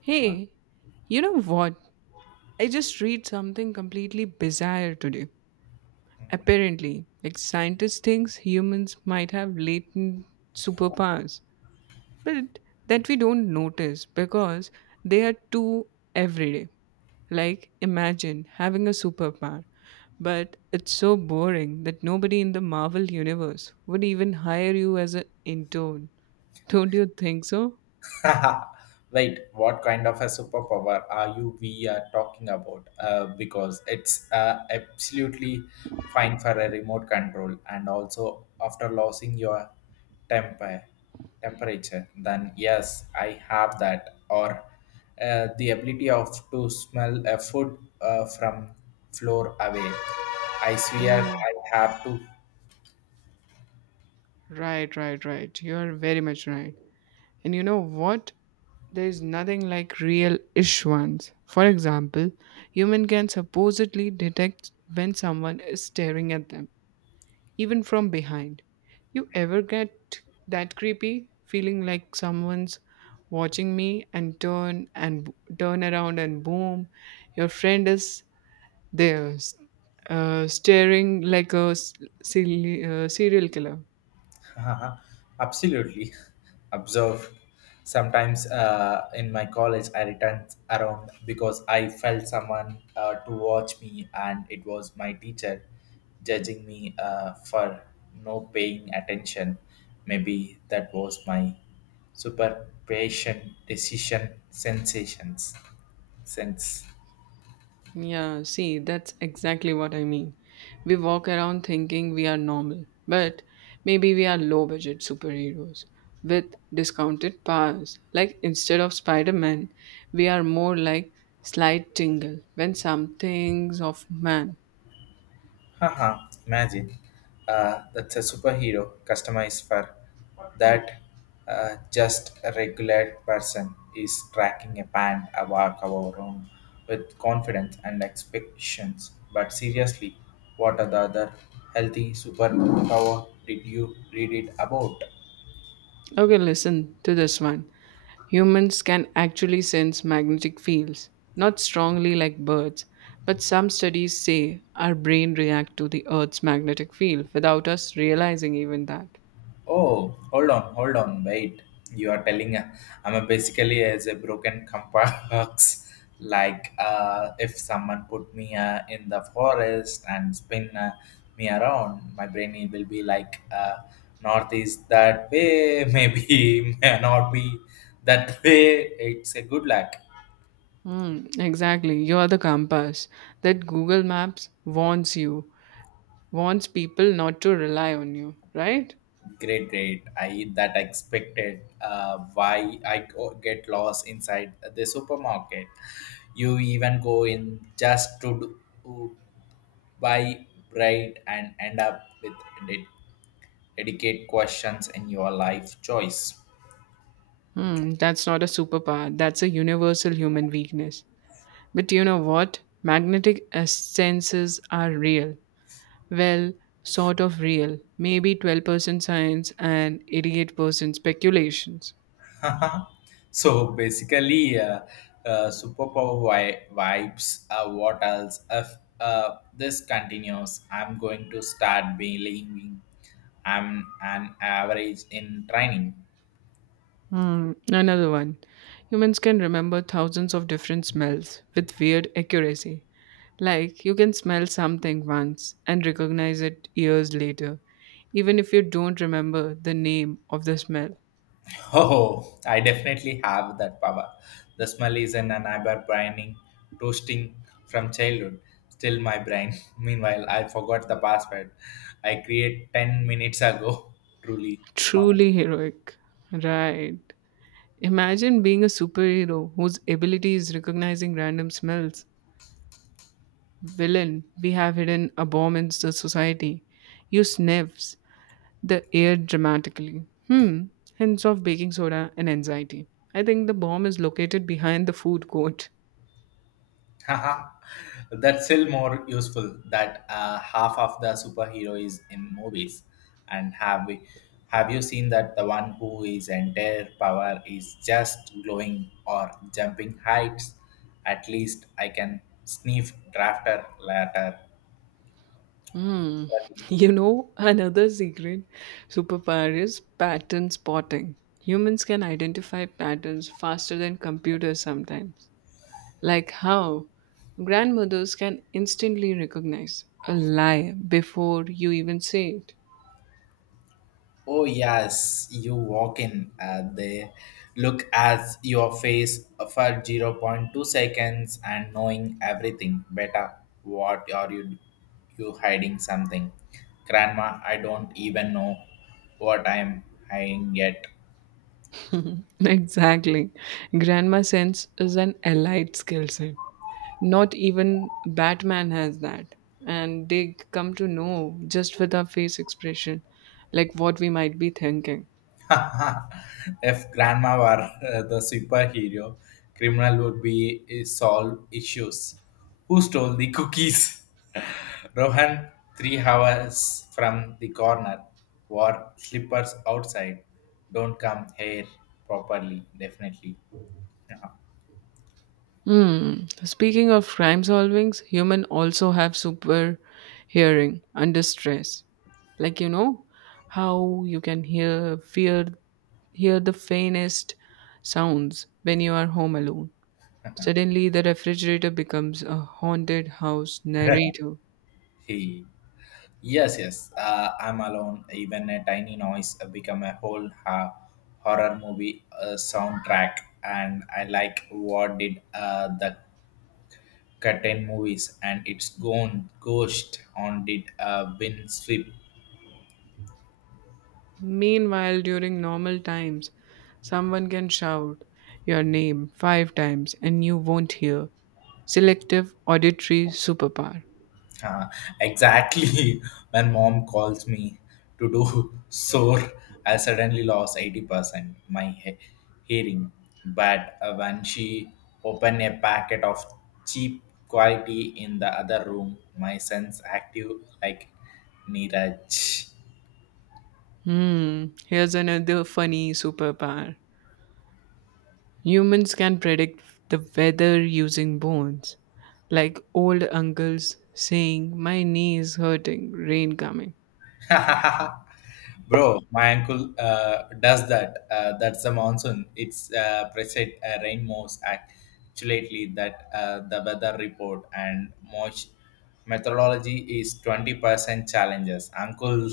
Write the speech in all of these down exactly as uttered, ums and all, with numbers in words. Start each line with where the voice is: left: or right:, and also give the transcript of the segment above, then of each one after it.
right: Hey, you know what? I just read something completely bizarre today. Apparently, like scientists thinks humans might have latent superpowers, but that we don't notice because they are too everyday. Like imagine having a superpower, but it's so boring that nobody in the Marvel universe would even hire you as an intern. Don't you think so?
left: Wait, what kind of a superpower are you we are talking about? Uh, because it's uh, absolutely fine for a remote control, and also after losing your temper temperature, then yes, I have that. Or uh, the ability of to smell a food uh, from floor away. I swear
right: Mm.
left: I have to.
right: Right, right, right. You're very much right. And you know what? There is nothing like real ish ones. For example, human can supposedly detect when someone is staring at them, even from behind. You ever get that creepy feeling like someone's watching me and turn and turn around and boom, your friend is there, s- uh, staring like a s- silly, uh, serial killer.
left: Absolutely. Observe. Sometimes uh, in my college, I returned around because I felt someone uh, to watch me, and it was my teacher judging me uh, for no paying attention. Maybe that was my super patient decision sensations sense.
right: Yeah, see, that's exactly what I mean. We walk around thinking we are normal, but maybe we are low budget superheroes with discounted powers. Like instead of Spider Man, we are more like Slight Tingle when something's of man.
left: Haha, imagine. Uh, that's a superhero customized for that uh, just a regular person is tracking a band a walk our own with confidence and expectations. But seriously, what are the other healthy superpower did you read it about?
right: Okay, listen to this one. Humans can actually sense magnetic fields, not strongly like birds, but some studies say our brain react to the earth's magnetic field without us realizing even that.
left: Oh, hold on, hold on, wait. You are telling uh, I'm a basically as a broken compass. like uh, if someone put me uh, in the forest and spin uh, me around, my brain it will be like uh, north is that way, maybe may not be that way. It's a good luck.
right: Hmm, exactly. You are the compass that Google Maps warns you, warns people not to rely on you, right?
left: Great, great. I that I expected. Uh, why I go- get lost inside the supermarket? You even go in just to do, to buy bread and end up with ded- dedicate questions in your life choice.
right: Hmm, that's not a superpower. That's a universal human weakness. But you know what? Magnetic essences are real. Well, sort of real. Maybe twelve percent science and eighty-eight percent speculations.
left: Haha. so basically, uh, uh, superpower vi- vibes. Uh, what else? If uh, this continues, I'm going to start believing I'm an average in training.
right: Hmm, another one. Humans can remember thousands of different smells with weird accuracy. Like, you can smell something once and recognize it years later, even if you don't remember the name of the smell.
left: Oh, I definitely have that power. The smell is in an eyebrow braining, toasting from childhood. Still my brain. Meanwhile, I forgot the password I create 10 minutes ago. Truly,
right: Truly heroic. Right. Imagine being a superhero whose ability is recognizing random smells. Villain, we have hidden a bomb in the society. You sniffs the air dramatically. Hmm, hints of baking soda and anxiety. I think the bomb is located behind the food court.
left: that's still more useful that uh, half of the superhero is in movies. And have we have you seen that the one who is entire power is just glowing or jumping heights? At least I can sniff drafter later.
right: Hmm. You know, another secret superpower is pattern spotting. Humans can identify patterns faster than computers sometimes. Like how grandmothers can instantly recognize a lie before you even say it.
left: Oh, yes, you walk in, uh, they look at your face for zero point 0.2 seconds and knowing everything better. What are you, you hiding something? Grandma, I don't even know what I'm hiding yet.
right: Exactly. Grandma sense is an allied skill set. Not even Batman has that. And they come to know just with our face expression, like what we might be thinking.
left: if grandma were uh, the superhero, criminal would be uh, solve issues. Who stole the cookies? Rohan, three hours from the corner, wore slippers outside. Don't come here properly, definitely. Yeah.
right: Hmm. Speaking of crime solvings, human also have super hearing under stress. Like you know how you can hear fear hear the faintest sounds when you are home alone. Suddenly, the refrigerator becomes a haunted house narrator.
left: He, yes, yes. Uh, I'm alone. Even a tiny noise become a whole ha- horror movie uh, soundtrack. And I like what did uh, the curtain movies and its gone ghost on did uh, win sweep.
right: Meanwhile, during normal times, someone can shout your name five times and you won't hear. Selective auditory superpower.
left: Uh, exactly. When mom calls me to do sore, I suddenly lost eighty percent my he- hearing. But uh, when she opened a packet of cheap quality in the other room, my sense active like Neeraj.
right: Hmm, here's another funny superpower. Humans can predict the weather using bones, like old uncles saying, "My knee is hurting, rain coming."
left: Bro, my uncle uh, does that. Uh, that's the monsoon. It's uh, present uh, rain most accurately that uh, the weather report and most methodology is twenty percent challenges. Uncle,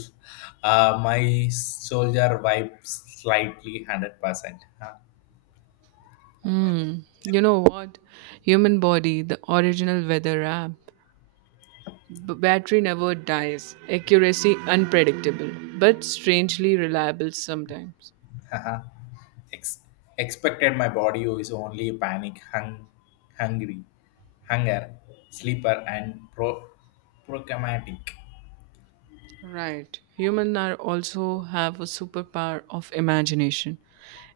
left: uh, my soldier vibes slightly one hundred percent.
right: Hmm. You know what? Human body, the original weather app. B- battery never dies. Accuracy unpredictable, but strangely reliable sometimes.
left: Huh? Ex- Expected my body is only panic, hung- hungry, hunger, sleeper and pro- procramatic.
right: Right. Human are also have a superpower of imagination.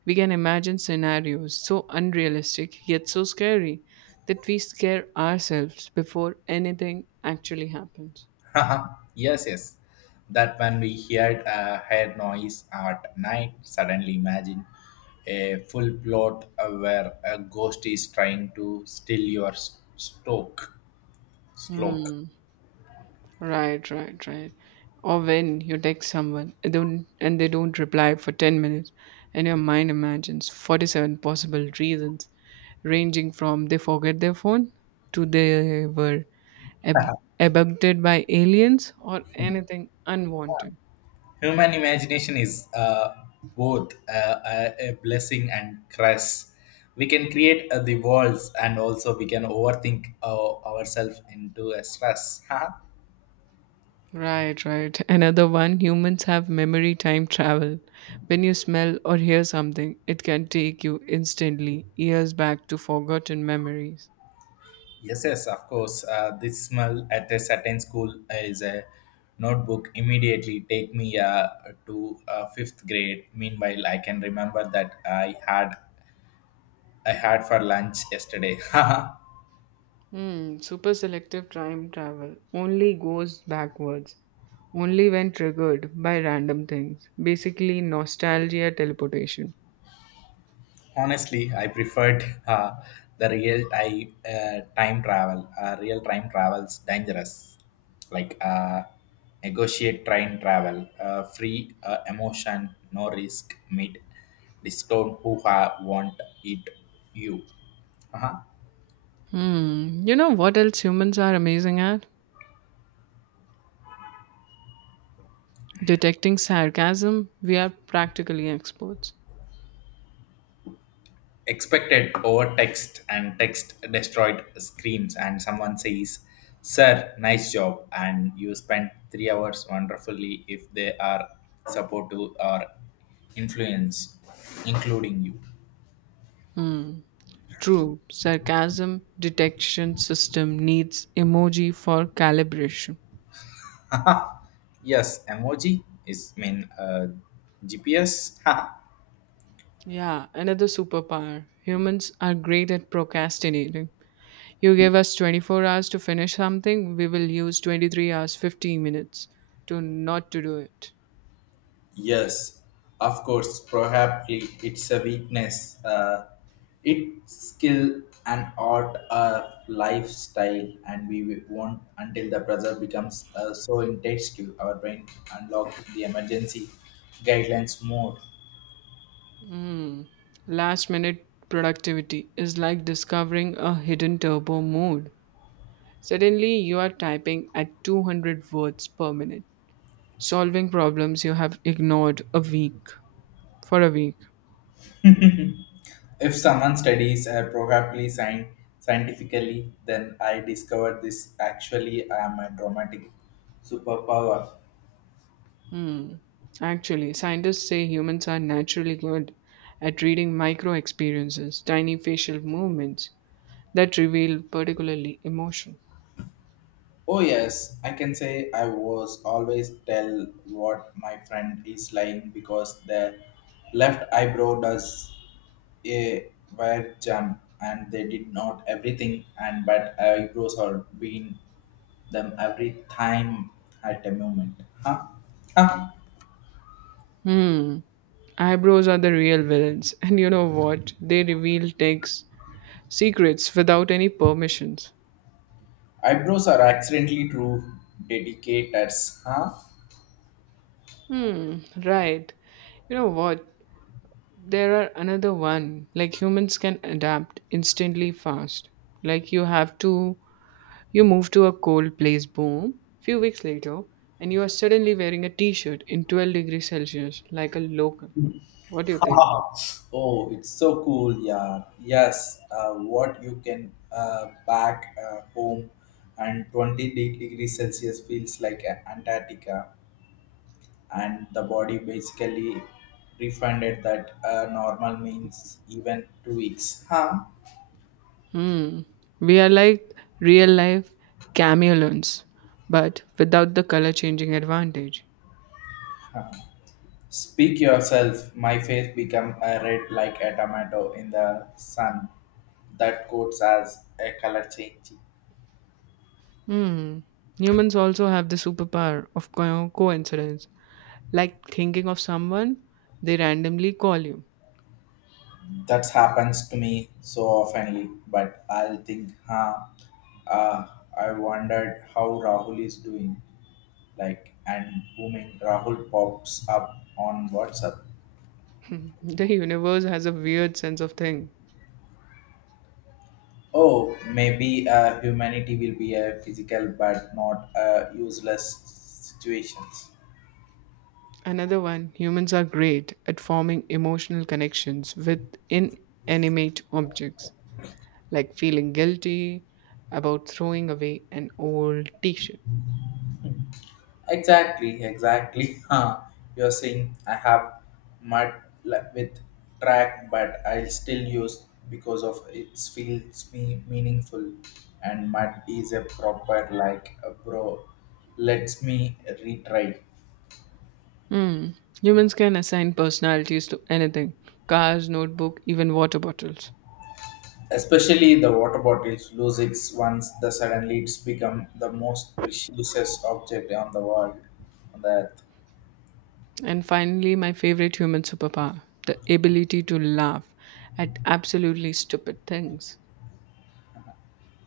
right: We can imagine scenarios so unrealistic yet so scary that we scare ourselves before anything actually happens.
left: Yes, yes. That when we heard a head noise at night, suddenly imagine a full plot uh, where a ghost is trying to steal your s- stoke. Sloke.
right: Hmm. Right, right, right. Or when you text someone and don't and they don't reply for ten minutes and your mind imagines forty-seven possible reasons ranging from they forget their phone to they were ab- abducted by aliens or anything unwanted.
left: Human imagination is uh, both uh, a, a blessing and curse. We can create uh, the worlds and also we can overthink uh, ourselves into a stress.
right: Right, right. Another one, humans have memory time travel. When you smell or hear something, it can take you instantly years back to forgotten memories.
left: Yes, yes, of course. Uh, this smell at a certain school is a notebook. Immediately take me uh, to uh, fifth grade. Meanwhile, I can remember that I had I had for lunch yesterday.
right: Hmm, super selective time travel only goes backwards, only when triggered by random things. Basically, nostalgia teleportation.
left: Honestly, I preferred uh, the real I, uh, time travel uh, real time travels dangerous like uh, negotiate train travel uh, free uh, emotion no risk meet discount who ha- want it you uh-huh.
right: Hmm, you know what else humans are amazing at? Detecting sarcasm. We are practically experts.
left: Expected over text and text destroyed screens and someone says sir nice job and you spend three hours wonderfully if they are supportive or influence including you.
right: Hmm, true. Sarcasm detection system needs emoji for calibration.
left: Yes, emoji is mean uh, gps.
right: Yeah, another superpower. Humans are great at procrastinating. You give us twenty-four hours to finish something, we will use twenty-three hours fifteen minutes to not to do it.
left: Yes, of course, probably it's a weakness. Uh, it's skill and art, a lifestyle, and we won't until the pressure becomes uh, so intense to our brain unlock the emergency guidelines more.
right: Hmm. Last minute productivity is like discovering a hidden turbo mode. Suddenly you are typing at two hundred words per minute, solving problems you have ignored a week for a week.
left: If someone studies uh, probably sci- scientifically, then I discovered this actually I am a dramatic superpower.
right: Hmm. Actually, scientists say humans are naturally good at reading micro experiences, tiny facial movements that reveal particularly emotion.
left: Oh yes, I can say I was always tell what my friend is lying because the left eyebrow does a wire jump and they did not everything and but eyebrows are being them every time at a moment. Huh? Huh?
right: Hmm. Eyebrows are the real villains, and you know what? They reveal takes secrets without any permissions.
left: Eyebrows are accidentally true dedicators, huh?
right: Hmm, right. You know what? There are another one. Like humans can adapt instantly fast. Like you have to You move to a cold place, boom, few weeks later, and you are suddenly wearing a t shirt in twelve degrees Celsius like a local. What do you think?
left: Oh, it's so cool, yeah. Yes, uh, what you can uh, back uh, home and twenty de- degrees Celsius feels like a- Antarctica, and the body basically refunded that uh, normal means even two weeks. Huh?
right: Hmm. We are like real life chameleons, but without the color changing advantage.
left: Huh. Speak yourself. My face become uh, red like a tomato in the sun. That codes as a color change.
right: Hmm. Humans also have the superpower of co- coincidence, like thinking of someone, they randomly call you.
left: That happens to me so oftenly, but I'll think, huh, uh, I wondered how Rahul is doing. Like, and booming, Rahul pops up on WhatsApp.
right: The universe has a weird sense of thing.
left: Oh, maybe uh, humanity will be a physical but not a useless situations.
right: Another one, humans are great at forming emotional connections with inanimate objects, like feeling guilty about throwing away an old t shirt.
left: Exactly, exactly. Huh. You're saying I have mud li- with track, but I'll still use because of it feels me meaningful, and mud is a proper like a bro. Let's me retry.
right: Hmm. Humans can assign personalities to anything, cars, notebook, even water bottles.
left: Especially the water bottles lose its once the suddenly it's become the most precious object on the world on the earth.
right: And finally, my favorite human superpower, the ability to laugh at absolutely stupid things.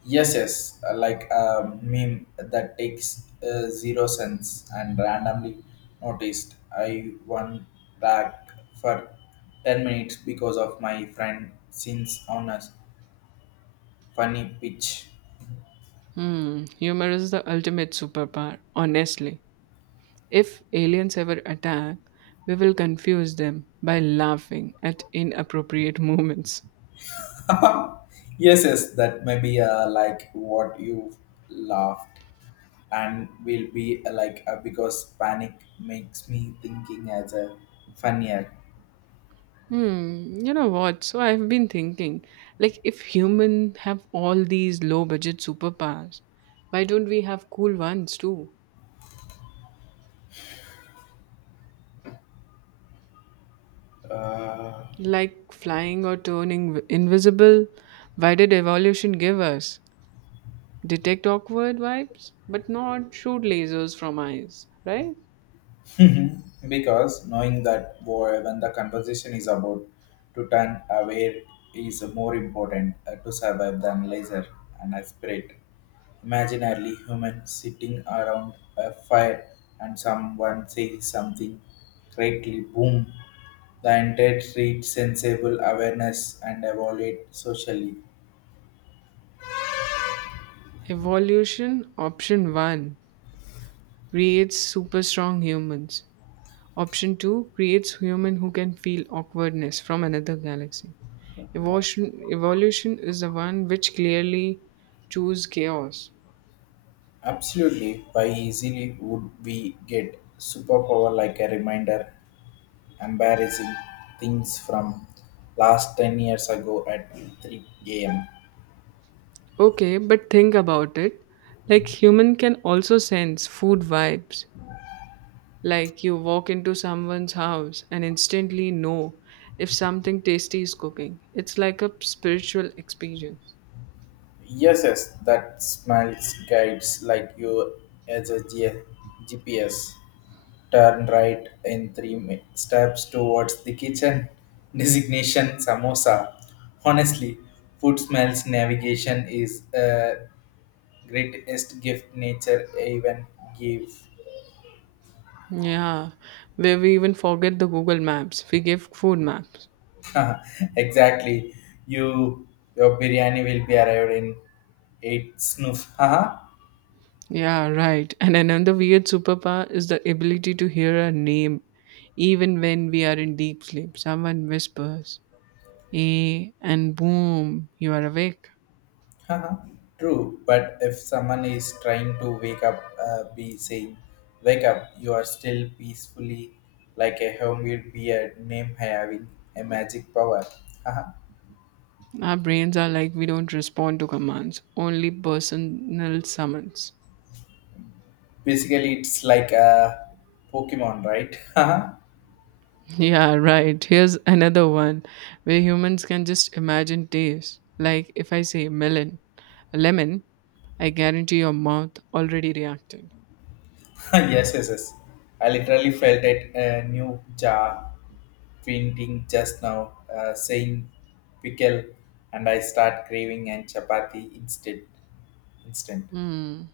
left: Yes, yes, uh, like a meme that takes uh, zero cents and randomly noticed. I won back for ten minutes because of my friend sins on a funny pitch.
right: Hmm. Humor is the ultimate superpower, honestly. If aliens ever attack, we will confuse them by laughing at inappropriate moments.
left: Yes, yes, that may be uh, like what you laughed and will be uh, like uh, because panic makes me thinking as a funny act.
right: Hmm, you know what? So I've been thinking, like, if humans have all these low budget superpowers, why don't we have cool ones too?
left: Uh,
right: Like flying or turning v- invisible? Why did evolution give us? Detect awkward vibes, but not shoot lasers from eyes, right?
left: Mhm. Because knowing that wh- when the conversation is about to turn away is more important uh, to survive than laser and a spirit. Imagine early human sitting around a fire and someone says something greatly boom. The entire street sensible awareness and evaluate socially.
right: Evolution option one creates super strong humans. Option two creates human who can feel awkwardness from another galaxy. Evolution, evolution is the one which clearly choose chaos.
left: Absolutely. Why easily would we get superpower like a reminder, embarrassing things from last ten years ago at three a m.
right: Okay, but think about it. Like human can also sense food vibes. Like you walk into someone's house and instantly know if something tasty is cooking. It's like a spiritual experience.
left: Yes, yes, that smells guides like you as a G- GPS. Turn right in three mi- steps towards the kitchen. Designation samosa. Honestly, food smells navigation is uh, greatest gift nature even gave.
right: Yeah, where we even forget the Google Maps. We give food maps.
left: Exactly. You your biryani will be arrived in eight snoof. Haha.
right: Yeah, right. And another weird superpower is the ability to hear a name even when we are in deep sleep. Someone whispers, eh, and boom, you are awake.
left: Haha. True, but if someone is trying to wake up, uh, be saying, "Wake up! You are still peacefully like a homemade beer name having a magic power." Haha.
right: Our brains are like, we don't respond to commands, only personal summons.
left: Basically, it's like a Pokemon, right? Haha.
right: Yeah, right. Here's another one where humans can just imagine taste. Like if I say melon, lemon, I guarantee your mouth already reacted.
left: Yes, yes, yes. I literally felt it a new jar fainting just now, uh, saying pickle, and I start craving and chapati instead. Instant.
right: Hmm.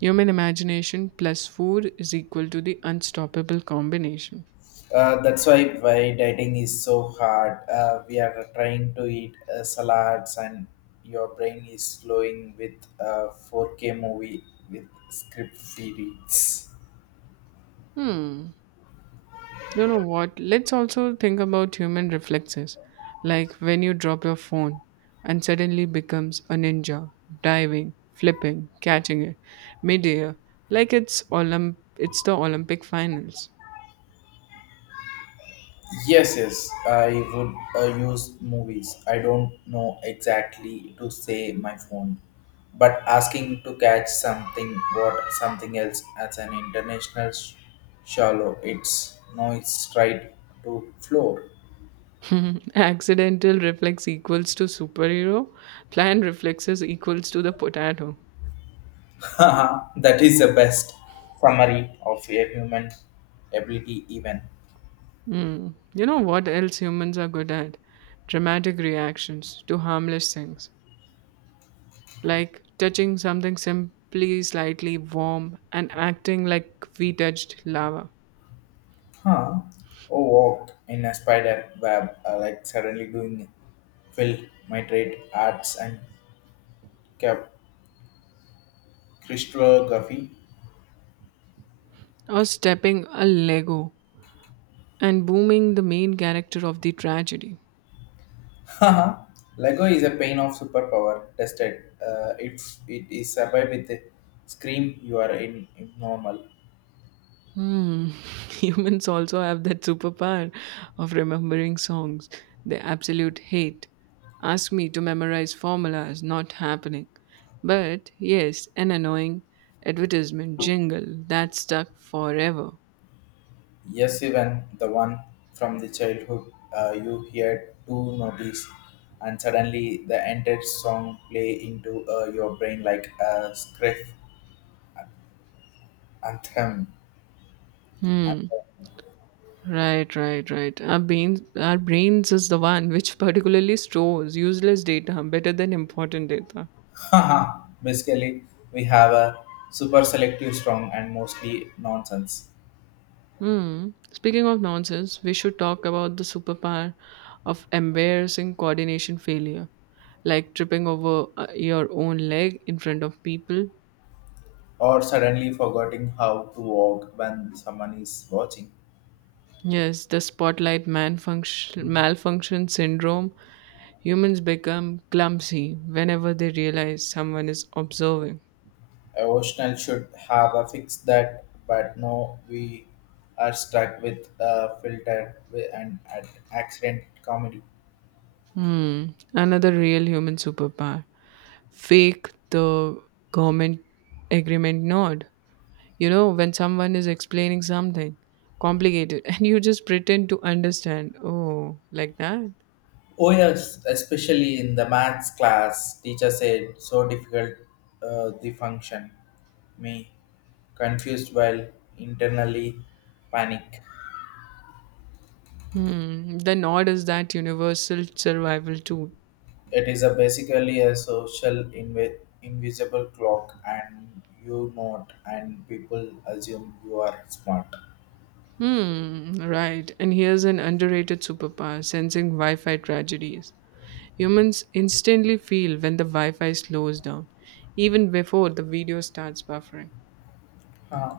right: Human imagination plus food is equal to the unstoppable combination.
left: Uh, that's why why dieting is so hard. Uh, we are trying to eat uh, salads, and your brain is slowing with uh, four K movie with script feeds.
right: Hmm. You know what? Let's also think about human reflexes. Like when you drop your phone and suddenly becomes a ninja, diving, flipping, catching it, midair, like it's Olymp- it's the Olympic finals.
left: Yes, yes, I would uh, use movies. I don't know exactly to say my phone, but asking to catch something what something else as an international sh- shallow. It's no, it's tried to floor.
right: Accidental reflex equals to superhero, planned reflexes equals to the potato.
left: That is the best summary of a human ability, even.
right: Mm. You know what else humans are good at? Dramatic reactions to harmless things, like touching something simply slightly warm and acting like we touched lava,
left: Huh? Oh, walk in a spider web, uh, like suddenly doing fill my trade arts and cap Crystography.
right: or stepping a Lego and booming the main character of the tragedy.
left: Haha, Lego is a pain of superpower tested. Uh, if it is survived with the scream, you are in, in normal.
right: Hmm. Humans also have that superpower of remembering songs they absolute hate. Ask me to memorize formulas, not happening. But yes, an annoying advertisement jingle that stuck forever.
left: Yes, even the one from the childhood uh, you hear two notice, and suddenly the entire song play into uh, your brain like a script anthem.
right: Hmm. Right, right, right. Our brains, our brains is the one which particularly stores useless data better than important data.
left: Haha, basically we have a super selective song and mostly nonsense.
right: Hmm. Speaking of nonsense, we should talk about the superpower of embarrassing coordination failure, like tripping over uh, your own leg in front of people.
left: Or suddenly forgetting how to walk when someone is watching.
right: Yes, the spotlight malfunction, malfunction syndrome. Humans become clumsy whenever they realize someone is observing.
left: Emotional should have a fix that, but no, we are stuck with a filter wi- and at accident comedy.
right: Hmm. Another real human superpower. Fake the government agreement nod. You know, when someone is explaining something complicated and you just pretend to understand, oh, like that?
left: Oh yes, especially in the maths class, teacher said so difficult uh, the function. Me confused while internally panic.
right: Hmm, the nod is that universal survival tool.
left: It is a basically a social inv- invisible clock, and you know it, and people assume you are smart.
right: Hmm, right. And here's an underrated superpower, sensing Wi Fi tragedies. Humans instantly feel when the Wi Fi slows down, even before the video starts buffering.
left: Uh,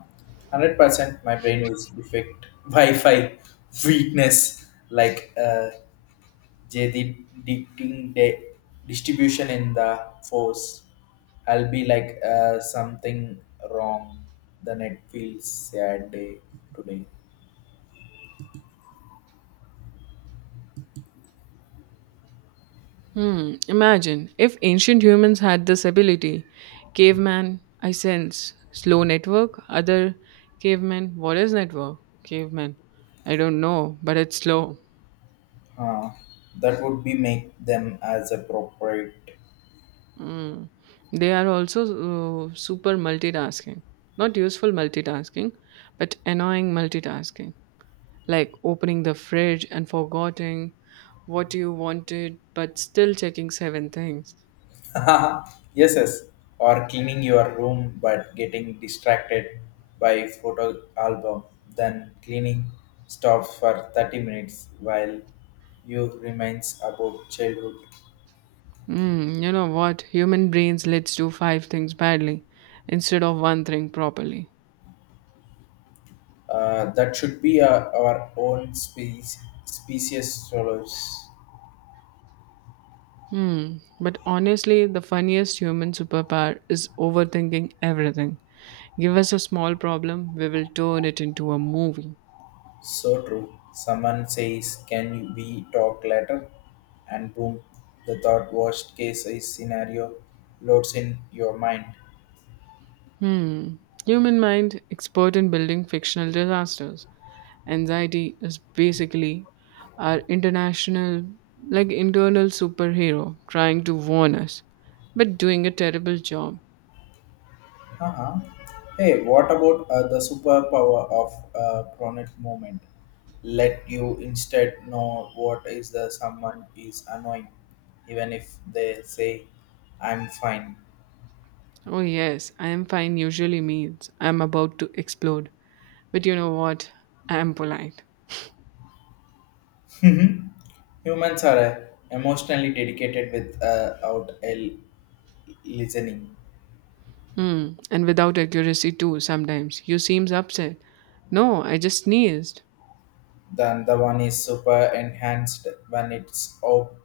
left: one Hundred percent, my brain is defect Wi-Fi weakness, like uh, J D dicting de- distribution in the force. I'll be like uh, something wrong. The net feels sad day today.
right: Hmm, imagine if ancient humans had this ability. Caveman, I sense. Slow network. Other caveman, what is network? Caveman, I don't know, but it's slow.
left: Huh. That would be make them as appropriate.
right: Hmm. They are also uh, super multitasking. Not useful multitasking, but annoying multitasking. Like opening the fridge and forgetting what you wanted, but still checking seven things.
left: Yes, yes. Or cleaning your room but getting distracted by photo album, then cleaning stops for thirty minutes while you remains about childhood.
right: Mm, you know what? Human brains let's do five things badly instead of one thing properly.
left: Uh, that should be uh, our own species, species solace.
right: Hmm. But honestly, the funniest human superpower is overthinking everything. Give us a small problem, we will turn it into a movie.
left: So true. Someone says, "Can we talk later?" And boom, the thought worst case is scenario loads in your mind.
right: Hmm. Human mind expert in building fictional disasters. Anxiety is basically our international, like internal superhero trying to warn us, but doing a terrible job.
left: Uh-huh. Hey, what about uh, the superpower of uh, chronic moment? Let you instead know what is the someone is annoying, even if they say, "I'm fine."
right: Oh, yes, I am fine usually means I am about to explode. But you know what? I am polite.
left: Humans are uh, emotionally dedicated without a listening.
right: Hmm, and without accuracy too, sometimes. You seems upset. No, I just sneezed.
left: Then the one is super enhanced when it's ob-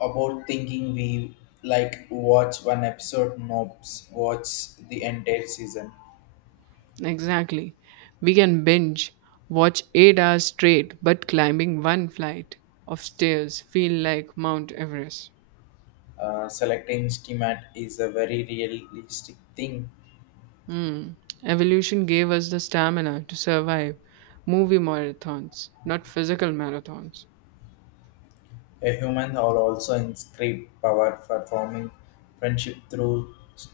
left: about thinking. We like watch one episode, nope, watch the entire season.
right: Exactly. We can binge, watch eight hours straight, but climbing one flight of stairs feel like Mount Everest.
left: Uh, selecting schemat is a very realistic thing.
right: Hmm. Evolution gave us the stamina to survive movie marathons, not physical marathons.
left: A human will also inscribe power for forming friendship through s-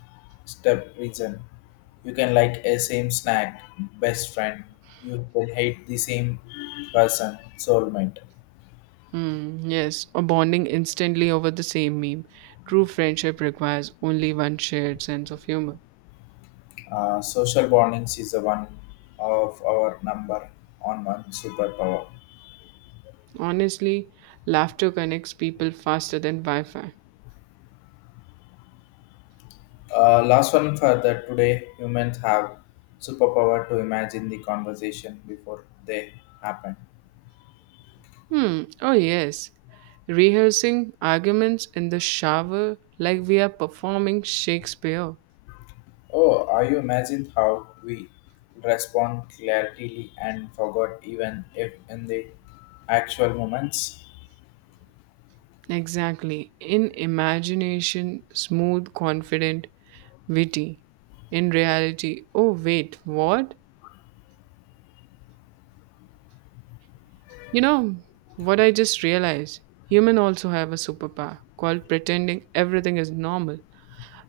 left: step reason. You can like a same snack, best friend. You can hate the same person, soulmate.
right: Mm, yes, or bonding instantly over the same meme. True friendship requires only one shared sense of humor.
left: Uh, social bondings is the one of our number on one superpower.
right: Honestly, laughter connects people faster than Wi Fi.
left: Uh, last one for that today humans have superpower to imagine the conversation before they happen.
right: Hmm, oh yes. Rehearsing arguments in the shower like we are performing Shakespeare.
left: Oh, are you imagine how we respond clarity and forgot even if in the actual moments?
right: Exactly. In imagination, smooth, confident, witty. In reality, oh wait, what? You know what I just realized? Humans also have a superpower called pretending everything is normal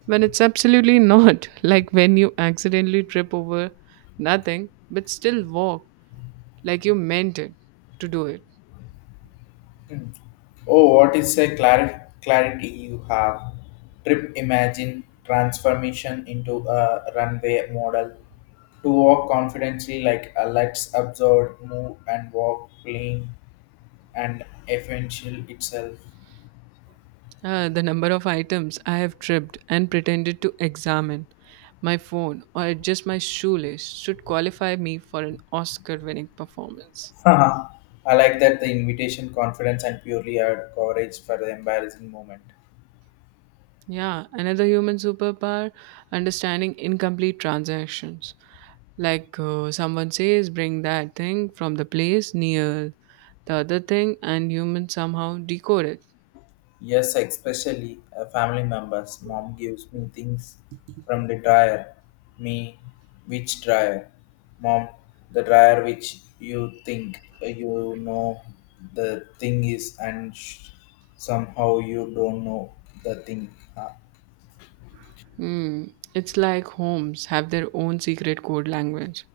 right: when it's absolutely not. Like when you accidentally trip over nothing but still walk like you meant it to do it.
left: Hmm. Oh, what is a clar- clarity you have? Trip imagine transformation into a runway model to walk confidently like a let's absorb, move and walk clean and essential itself.
right: Uh, the number of items I have tripped and pretended to examine my phone or adjust my shoelace should qualify me for an Oscar winning performance.
left: Haha. I like that the invitation, confidence, and purely add courage for the embarrassing moment.
right: Yeah, another human superpower, understanding incomplete transactions. Like uh, someone says, bring that thing from the place near the other thing, and humans somehow decode it.
left: Yes, especially uh, family members. Mom gives me things from the dryer. Me, which dryer? Mom, the dryer which you think uh, you know the thing is, and sh- somehow you don't know the thing. Huh?
right: Hmm. It's like homes have their own secret code language.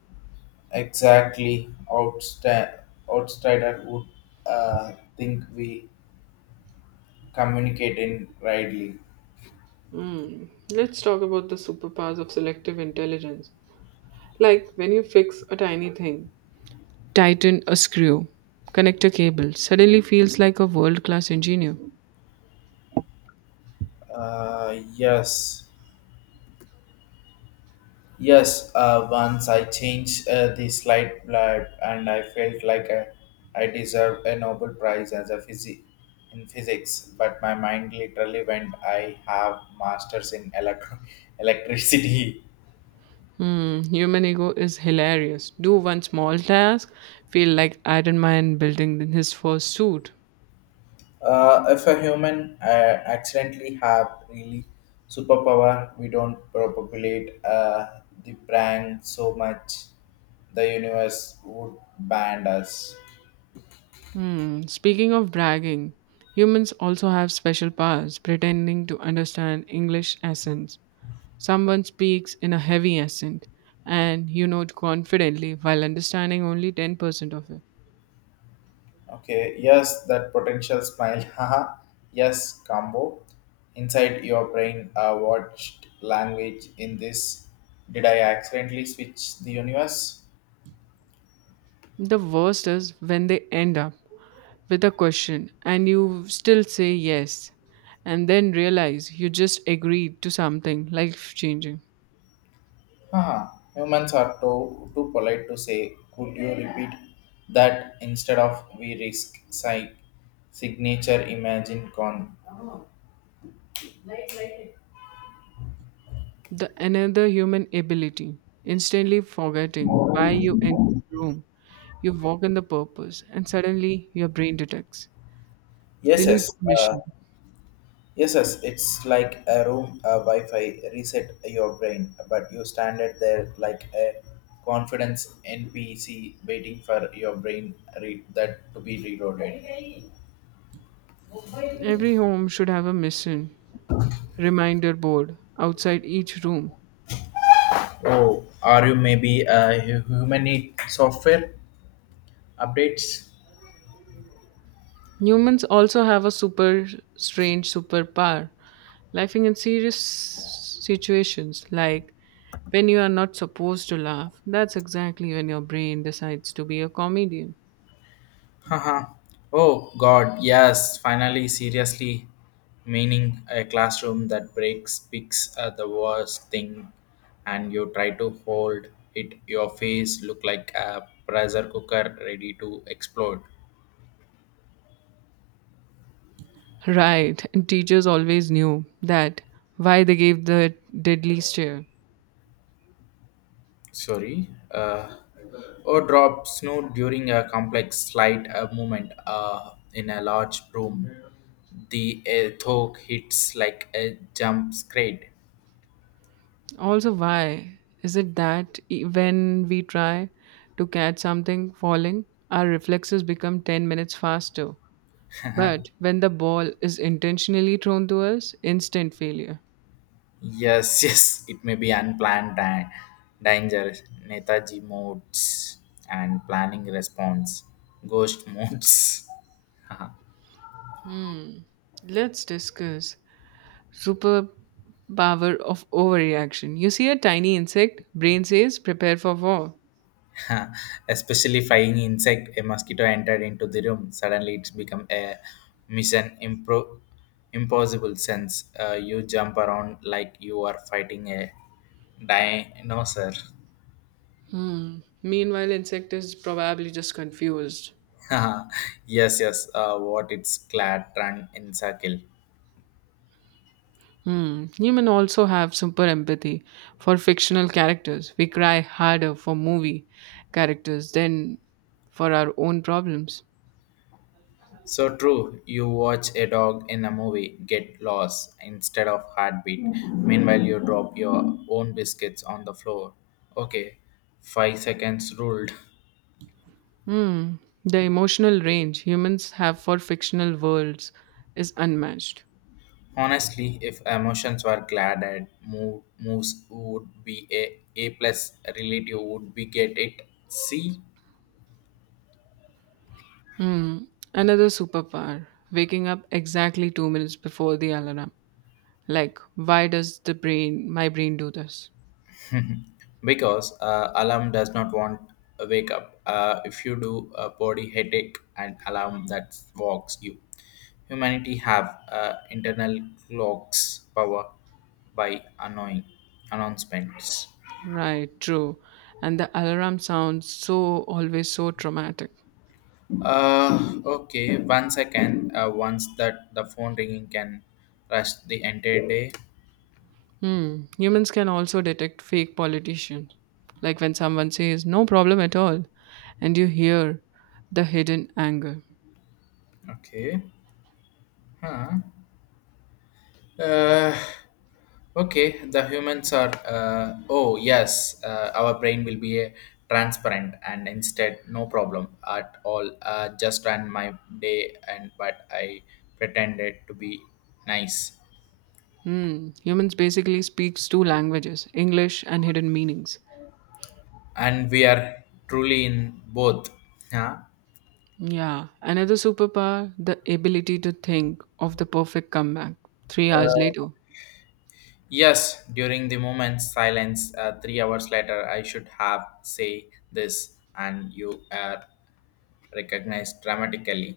left: Exactly. Outsta- outsider would uh, think we communicate in rightly.
right: Hmm. Let's talk about the superpowers of selective intelligence. Like when you fix a tiny thing, tighten a screw, connect a cable, suddenly feels like a world class engineer.
left: Uh, yes. Yes, uh, once I changed uh, the slide blab and I felt like I, I deserve a Nobel Prize as a physi- in physics, but my mind literally went, I have masters in electro- electricity.
right: Hmm, human ego is hilarious. Do one small task, feel like Iron Man building in his first suit.
left: Uh, if a human uh, accidentally have really superpower, we don't propagate uh, the brand so much, the universe would ban us.
right: Hmm, speaking of bragging, humans also have special powers pretending to understand English accents. Someone speaks in a heavy accent and you know it confidently while understanding only ten percent of it.
left: Okay, yes, that potential smile, haha, yes, combo. Inside your brain, uh, watched language in this. Did I accidentally switch the universe?
right: The worst is when they end up with a question and you still say yes, and then realize you just agreed to something life changing.
left: Haha, humans are too, too polite to say, could you repeat that instead of we risk psych signature imagine con.
right: The another human ability, instantly forgetting why you enter the room. You walk in the purpose, and suddenly your brain detects,
left: Yes, yes,
right: deletes the
left: uh,
right: mission.
left: yes, yes, it's like a room a Wi-Fi reset your brain, but you stand it there like a confidence N P C waiting for your brain re- that to be reloaded.
right: Every home should have a mission reminder board outside each room.
left: Oh, are you maybe a hu- human need software updates.
right: Humans also have a super strange superpower laughing in serious situations, like when you are not supposed to laugh, that's exactly when your brain decides to be a comedian.
left: Haha. Oh God, yes! Finally, seriously, meaning a classroom that breaks picks uh, the worst thing, and you try to hold it. Your face look like a pressure cooker ready to explode.
right: Right, and teachers always knew that why they gave the deadly stare.
left: Sorry. Uh, or drop snow during a complex slide uh, movement uh, in a large room. The uh, thought hits like a jump scrape.
right: Also, why is it that e- when we try to catch something falling, our reflexes become ten minutes faster? But when the ball is intentionally thrown to us, instant failure.
left: Yes, yes, it may be unplanned and dangerous. Netaji modes and planning response, ghost modes.
right: Hmm. Let's discuss superpower of overreaction. You see a tiny insect, brain says, prepare for war.
left: Especially flying insect, a mosquito entered into the room. Suddenly, it's become a mission impro- impossible sense. Uh, you jump around like you are fighting a dinosaur.
right: Hmm. Meanwhile, insect is probably just confused.
left: Yes, yes. Uh, what it's clad run in circle.
right: Hmm. Human also have super empathy for fictional characters. We cry harder for movie characters than for our own problems.
left: So true, you watch a dog in a movie get lost instead of heartbeat. Meanwhile, you drop your own biscuits on the floor. Okay, five seconds ruled.
right: Hmm. The emotional range humans have for fictional worlds is unmatched.
left: Honestly, if emotions were glad at move, moves would be a A plus relative would be get it C
right: Hmm. Another superpower: waking up exactly two minutes before the alarm. Like, why does the brain, my brain, do this?
left: because uh, alarm does not want a wake up uh, if you do a body headache and alarm that walks you humanity have uh, internal clocks power by annoying announcements.
right: Right, true. And the alarm sounds so always so traumatic.
left: Uh, okay, one second, uh, once that the phone ringing can rush the entire day.
right: Hmm. Humans can also detect fake politicians. Like when someone says, no problem at all, and you hear the hidden anger.
left: Okay, huh. uh, Okay, the humans are. Uh, oh yes, uh, our brain will be a transparent and instead no problem at all. Uh, just ran my day and but I pretended to be nice,
right: Hmm. Humans basically speaks two languages, English and hidden meanings.
left: and we are truly in both. Huh?
right: Yeah. Another superpower, the ability to think of the perfect comeback three hours
left: Uh,
right: later.
left: yes, during the moment silence, uh, three hours later, I should have say this, and you are recognized dramatically.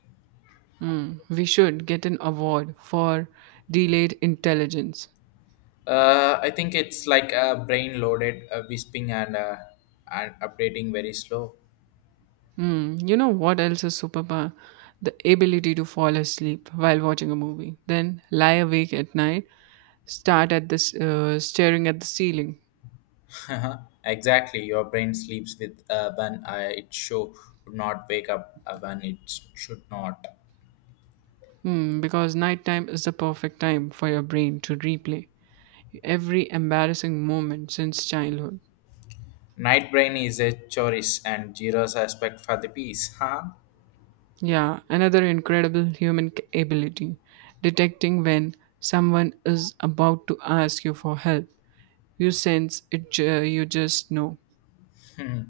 right: Mm, we should get an award for delayed intelligence.
left: Uh, I think it's like a brain loaded, uh, whispering and uh, and updating very slow.
right: Mm, you know what else is superpower? The ability to fall asleep while watching a movie, then lie awake at night, start at this uh, staring at the ceiling.
left: Exactly, your brain sleeps with uh, when uh, it show would not wake up uh, when it should not.
right: Mm, because nighttime is the perfect time for your brain to replay every embarrassing moment since childhood.
left: Night brain is a choice and Jiro's aspect for the peace, huh?
right: Yeah, another incredible human c- ability detecting when someone is about to ask you for help. You sense it, ju- you just know.
left: Hmm.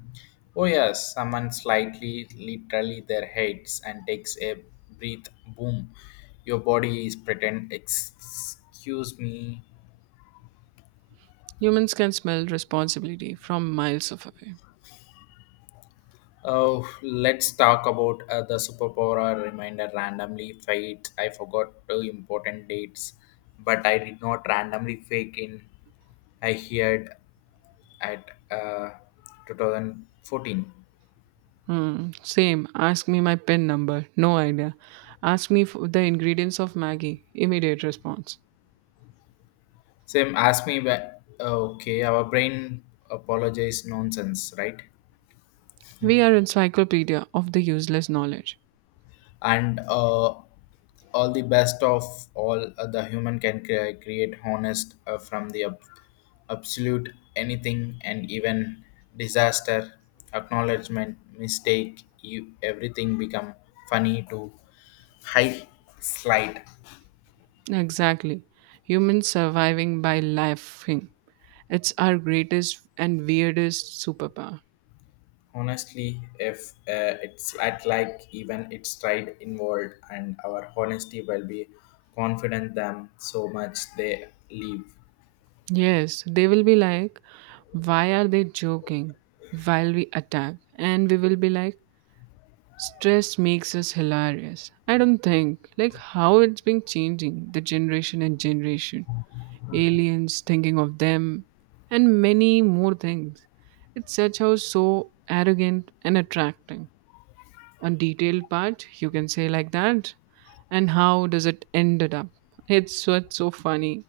left: Oh yes, someone slightly literally their heads and takes a breath. Boom, your body is pretend. Excuse me.
right: Humans can smell responsibility from miles of away.
left: Oh, let's talk about uh, the superpower or reminder randomly fate. I forgot two important dates, but I did not randomly fake in. I heard at uh, two thousand fourteen.
right: Hmm. Same. Ask me my pen number. No idea. Ask me for the ingredients of Maggie. Immediate response.
left: Sam asked me, wh- okay, our brain apologized nonsense, right?
right: We are encyclopedia of the useless knowledge.
left: and uh, all the best of all uh, the human can cre- create honest uh, from the ab- absolute anything and even disaster acknowledgement mistake you everything become funny to high slide
right: Exactly. Humans surviving by laughing. It's our greatest and weirdest superpower.
left: honestly if uh, it's at like even it's tried involved and our honesty will be confident them so much they leave
right: Yes, they will be like, why are they joking while we attack? And we will be like, stress makes us hilarious. I don't think like how it's been changing the generation and generation. Aliens thinking of them and many more things. It's such how so arrogant and attracting. On detailed part, you can say like that. And how does it ended up? It's what's so funny.